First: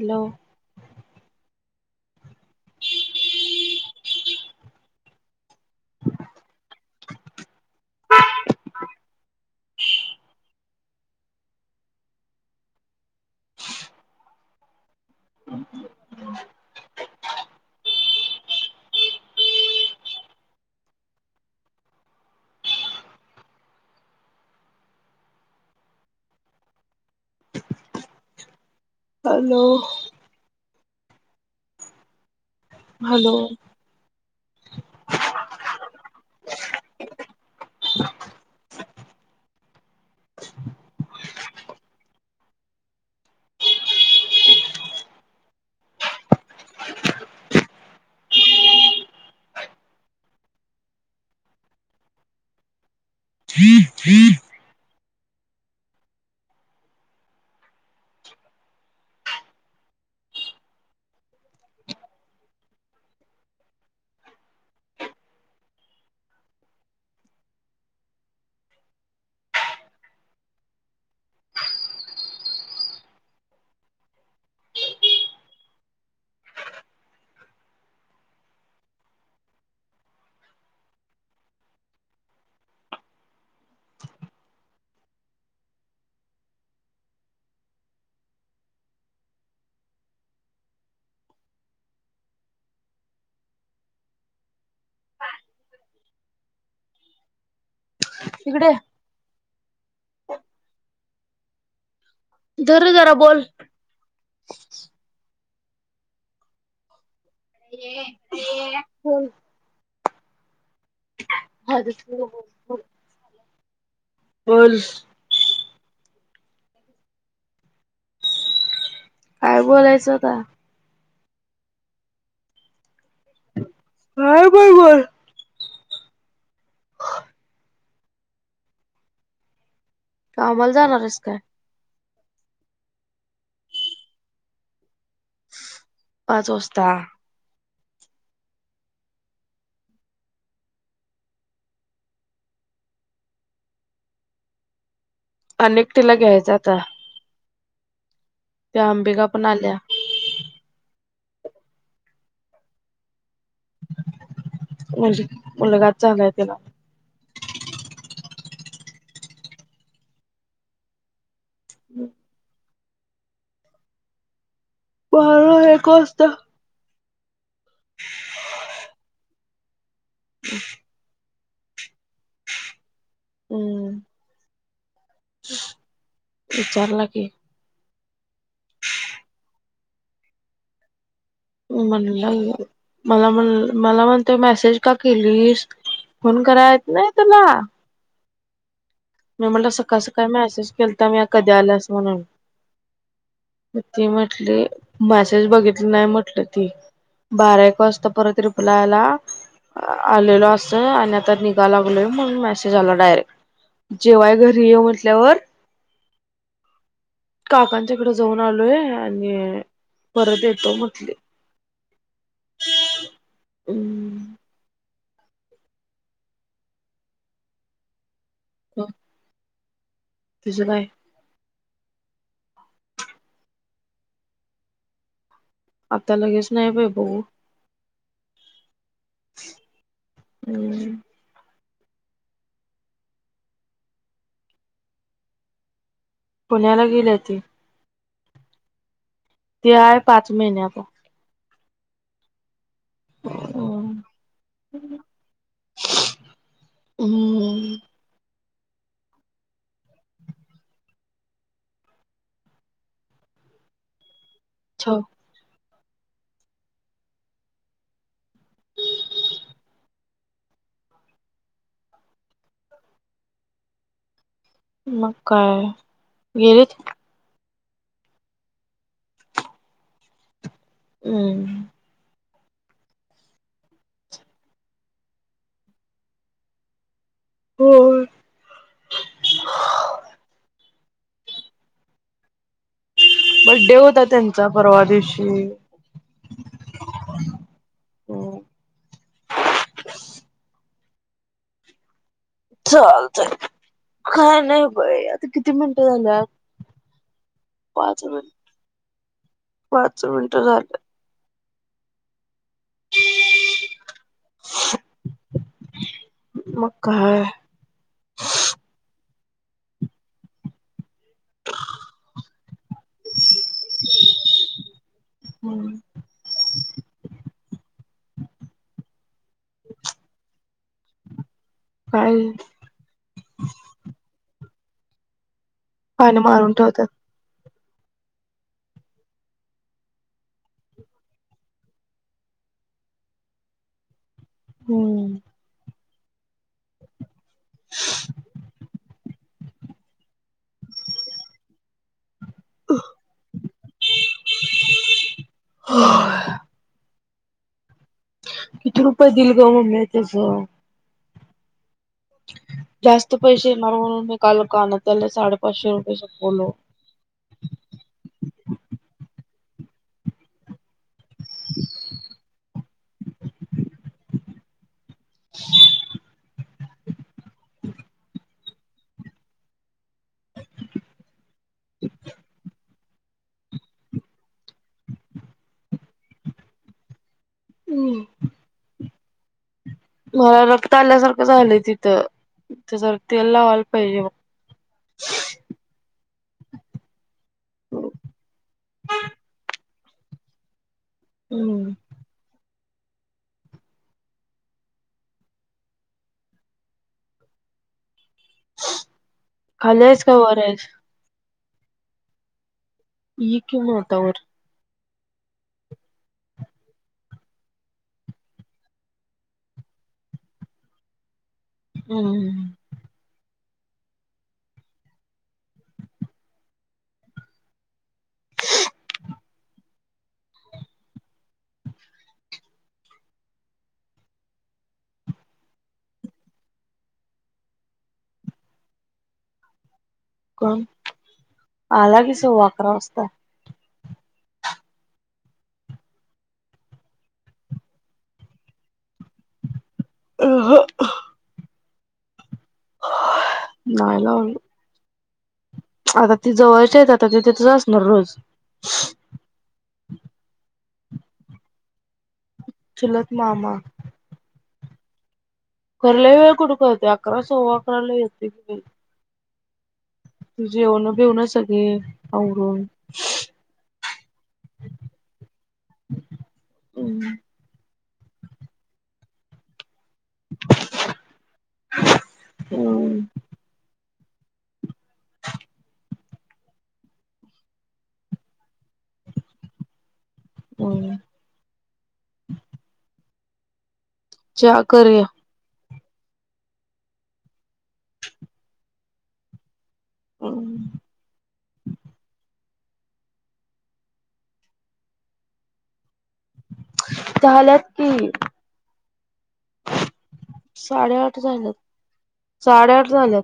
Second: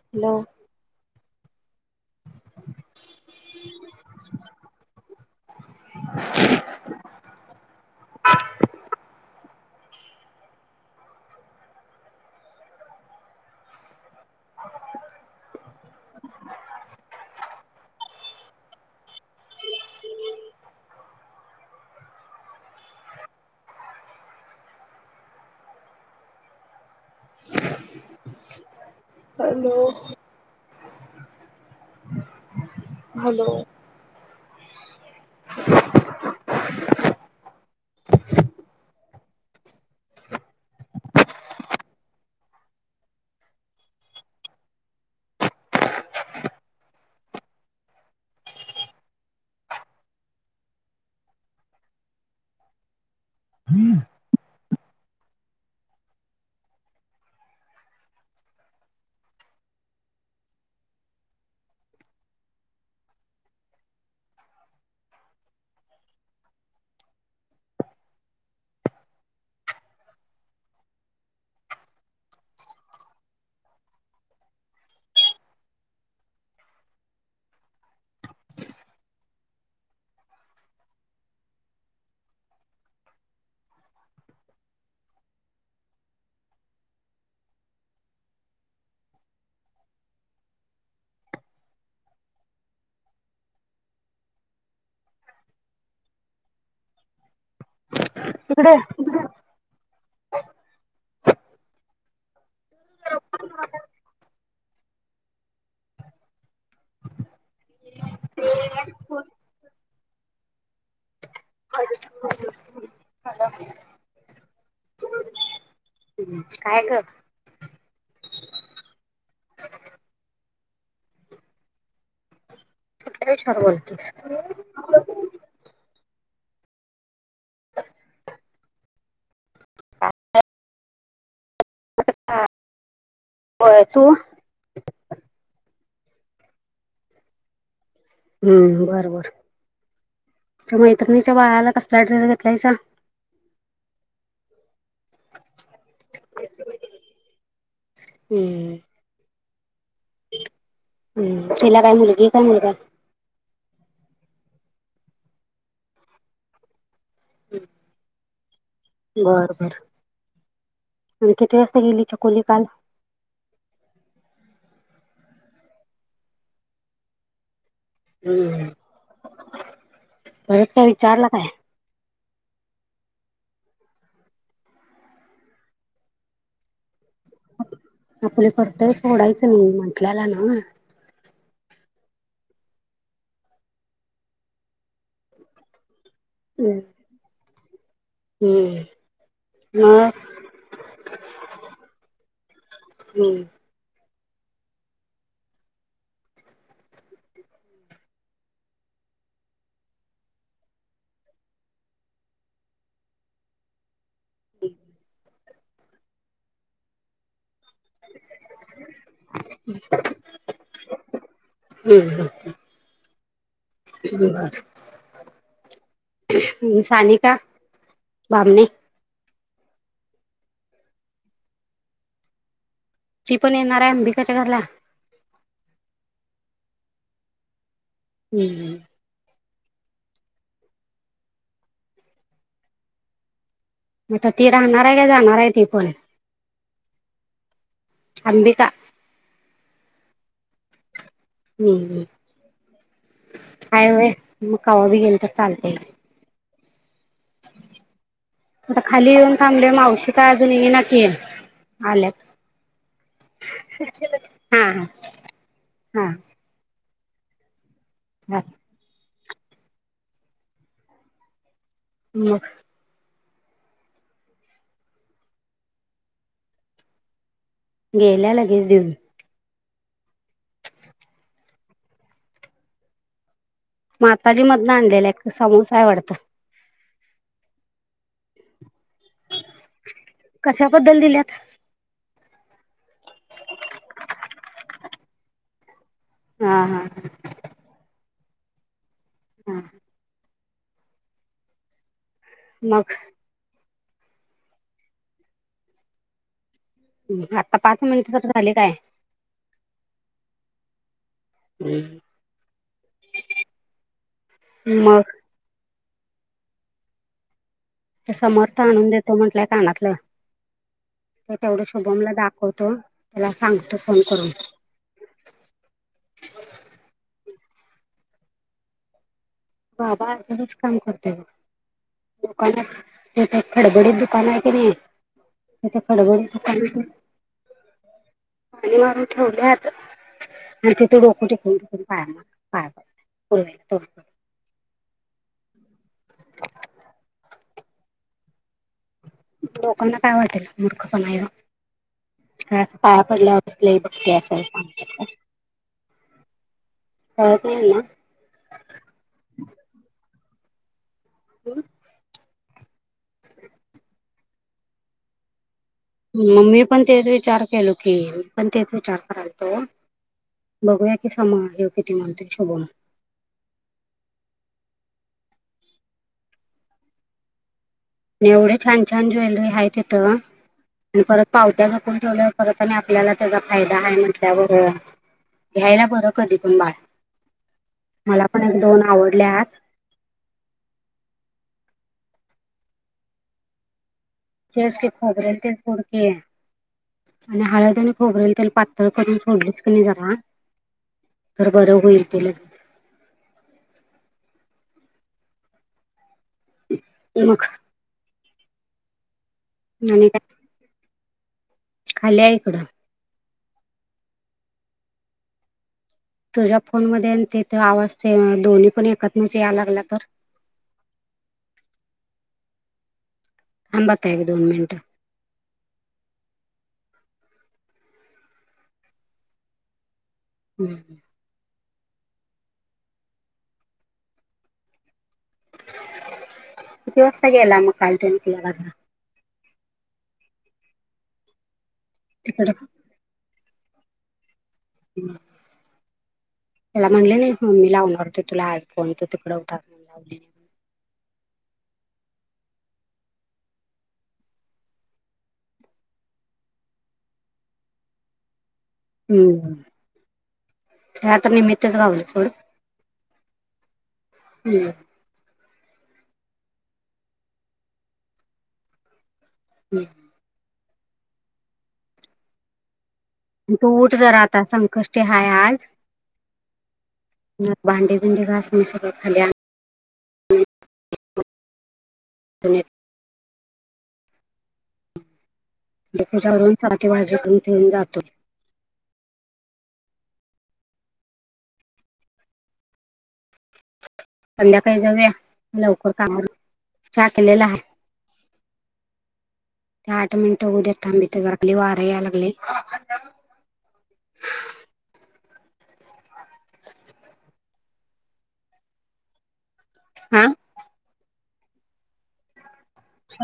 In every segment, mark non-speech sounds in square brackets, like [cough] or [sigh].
Hello [unintelligible] [unintelligible] [unintelligible] hello hello [unintelligible] [unintelligible] [inaudible] इकडे ये धर जरा बोल [unintelligible] [unintelligible] [unintelligible] बोल हम् काय ग काय बोलायचं आता कुठल्या इश्यावर बोलतेस काय पण बोल [inaudible] कामाला जाणार हायेस काय? होय तू पाच वाजता हूं बरबर तू मैत्रणीच्या बाळाला कसला ड्रेस घेतलायसा आणि एक तिला घ्यायचा आता [inaudible] त्या अंबिका पणाल्या हम्म तिला काय मुलगी ये काय मुलगा म्हजे मुलगाच झालाय तिला [inaudible] बर बर आणि किती वाजता गेली छकुली काल बारा एक वाजता हूं परत काय विचारला काय? हम्म विचारला की, आपल कर्तव्य सोडायचं नाही म्हंटल्याला ना म्हणलं मी मला म्हण मला म्हणते मेसेज का केलीस फोन कराय यत नाय तुला हम्म मी म्हटल सकाळ मग सकाळी मेसेज केलता म्या कधी आलास म्हणून हम्म ती म्हटली मेसेज बघितली नाही म्हटल ती बारा एक वाजता परत रिप्लाय आला आलेलो अस आणि आता निघा लागलोय म्हणून मेसेज आला डायरेक्ट जेवाय घरी ये म्हटल्यावर काकांच्या इकडे जाऊन आलोय आणि परत येतो म्हटली हम्म हम् सानिका बामने तिज काय? ती पण येणार हाय अंबिकाच्या घरला आता लगेच नाही बई बघू हूं हूं हम्म म आता केक आणणार हाय का जाणार हाय ती पण पुण्याला गेल्याती अंबिका ते आहे पाच महिन्याचा हम्म हम् हाय व मग कावा बी गेल तर चालतय? हम्म आता खाली येऊन थांबले मावशी का अजून इना की? आल्यात! हा ह हा [inaudible] मग मग काय गेलेत? गेल्या लगेच देऊन. हम्म माताजी मधन आणलेला एक समोसा हाय वाटत? होय कशाबद्दल दिल्यात? बड्डे होता त्यांचा परवा दिवशी! हा हा ह हो मग चालतय काय नाही बाई आता किती मिनिटं झाल्यात? आता पाच मिनिटं तर झाले काय! पाच मिनटं झालं [inaudible] हम मग मका हाय? समर्थ आणून देतो म्हंटलाय कानाातलं. ते तेवढं शुभमला दाखवतो त्याला सांगतो फोन करून. बाबा आतूनच काम करतोय बग! काय दुकानत खडबडीत दुकान आहे की नाही! त्याथ खडबड पानं [inaudible] मारून ठेवतात पाणी मारून ठेवल्यात आणि तिथे डोक टिकूनटिकून पाया पडलीत. हम्म [inaudible] लोकांना काय वाटल मूर्ख पना यो! का अस पाया पडल्या वरच लई भक्ती आहे अस आहे का? [inaudible] किती रुपये दिलल ग मम्मे म तेच हो हम् जास्त पैसे येणार म्हणून मी काल कानातल्याला साडे मममी पण तेच विचार केलो की मी पण तेच विचार कराल बघूया कि सम घ किती म्हणतो य शुभम पी [inaudible] एवढे छान छान ज्वेलरी हाय तीत आणि परत पावत्या जपून ठेवल्यावर परत आणि आपल्याला त्याचा फायदा आहे, म्हटल्यावर घ्यायला बरं कधी पण बाळ मला पण एक दोन आवड ल्यात मला रक्त आल्यासारखं झालंय तिथं जरा तेल लावायला पाहिजे बग व्यवस्थीत खोबरे तेल फोडकीय आणि हळद बघ आणि खोबरेल तेल पातळ करून फोडलीस क नाही जरा [unintelligible] तर बर हम्म होईल ते लगेच ती मग खालीयस आणि का काय वरयस खाली आहे इकडं ये कि मग आता वर तुझ्या फोन मध्ये तिथ आवाज ते दोन्ही पण एकतनच याय लागला तर?? हम्म थांब आता एक दोन मिनट हम्म किती वाजता गेला म काल त्यो निकल्या दादा [unintelligible] कोण? आला कि तिकडं सव्वाअकरा वाजता त्याला म्हणले न मी लावणार होते तुला आय फोन तु तिकडं होतास म्हणून लावली अ ह [unintelligible] नाय लावलो आता ती जवळच्या आहेत ते आता तिथच असणार रोज हम्म, त्याला तर निमितच ते घावल थोड चुलत मामाा हम्म खर लय वेळ कुठ कळतय अकरा सव्वा अकराला येते की व हम् तु जेवण बीवण न सगळ आवररून तू उठ जरा आता संकष्टी हाय आज हम्म घा भांडे भांडे घाास मी सगळ खाली आण [inaudible] आणून हम् देवपुजा करून चांगली भाजी करुन ठेवून जातो हो संध्याकाळी जाऊया, लवकर काय म चहा केलेला आहे ते आठ मिनटं होऊदेत थांब इथ घरात लय वार यायलागलं [inaudible] त्या आल्यात कि हा साडे आठ झालं साडेआठ झाल्यात.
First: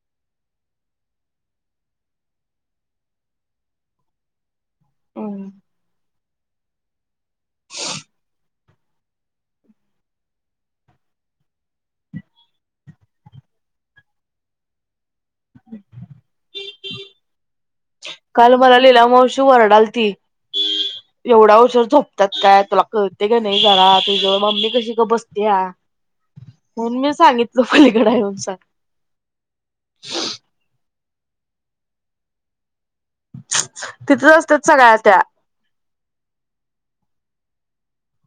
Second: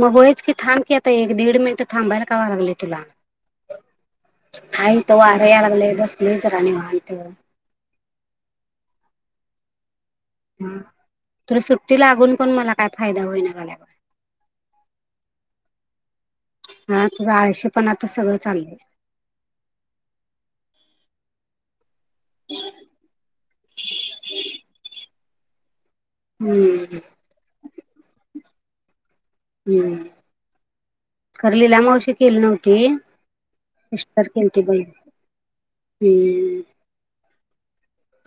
मंग व्हईच की थांब आता एक दीड मिनिट थांबायला काय व्हाया लागल तुला. हा इथं वार हम्म. यायला लागलं बस राणीचा राजमहल ईथ ह तुला सुट्टी लागून पण मला काय फायदा होईना गड्या. [inaudible] हा तुझा आळशी काल मला लीला मावशी ओरडायला आलती एवढा उशिरा झोपतात काय तुला कळतं का नाही जरा मम्मी कशी गप बस्ती. या हम्म मम्मीने सांगितलं पलीकडे हाय म्हणून सांग. खरी लीला मावशी गेली नव्हती. सिस्टर तिथं केलती असतात बाई सगळ्या त्या. हम्म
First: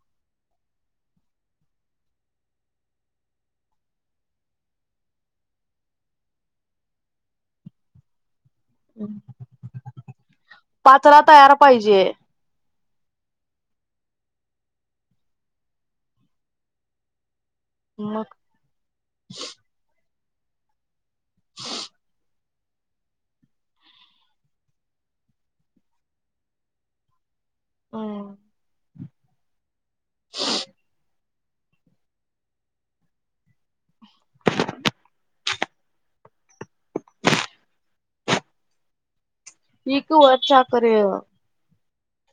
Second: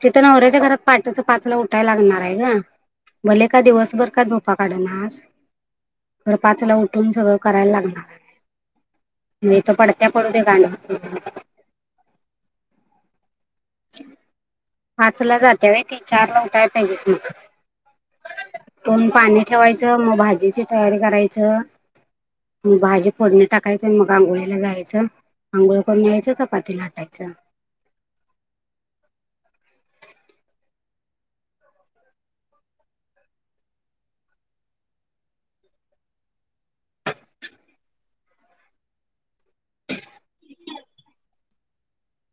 तिथं नवऱ्याच्या घरात पहाटे पाचला उठायला लागणार आहे ग भले का दिवसभर झोपा काढ ना आज उठून सगळं करा लागणार. नाही तो पडत्या पडू दे गाणं पाचला तयार पाहिजे [inaudible] पाच ला जाते ती चारला उठायला पाहिजे तीन. मग पण पाणी ठेवायचं मग भाजी तिची तयारी करायचं मग भाजी फोडणीला टाकायची मग आंघोळीला जायच. अंघोळ करून यायचं चपात्या लाटायच्या. हम्म [inaudible] एक वरच्या कर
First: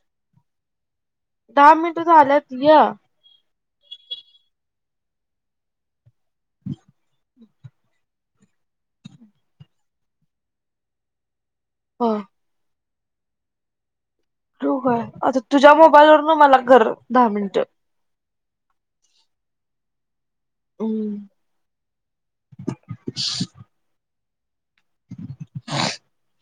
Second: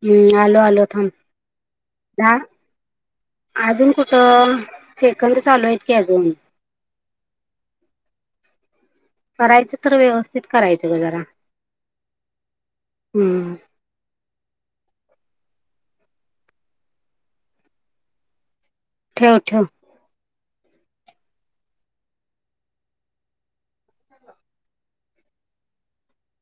हम्म आलो आलो थांब. दहा मिनिट दा झाल्यात य अजून कुठं सेकंद चालू आहेत की अजून. [inaudible] करायच तर व्यवस्थित करायचं ग जरा. हो हम्म होय आता तुझ्या मोबाईलवरून मला कर दहा मिनिटं ठेव ठेव [unintelligible] [unintelligible]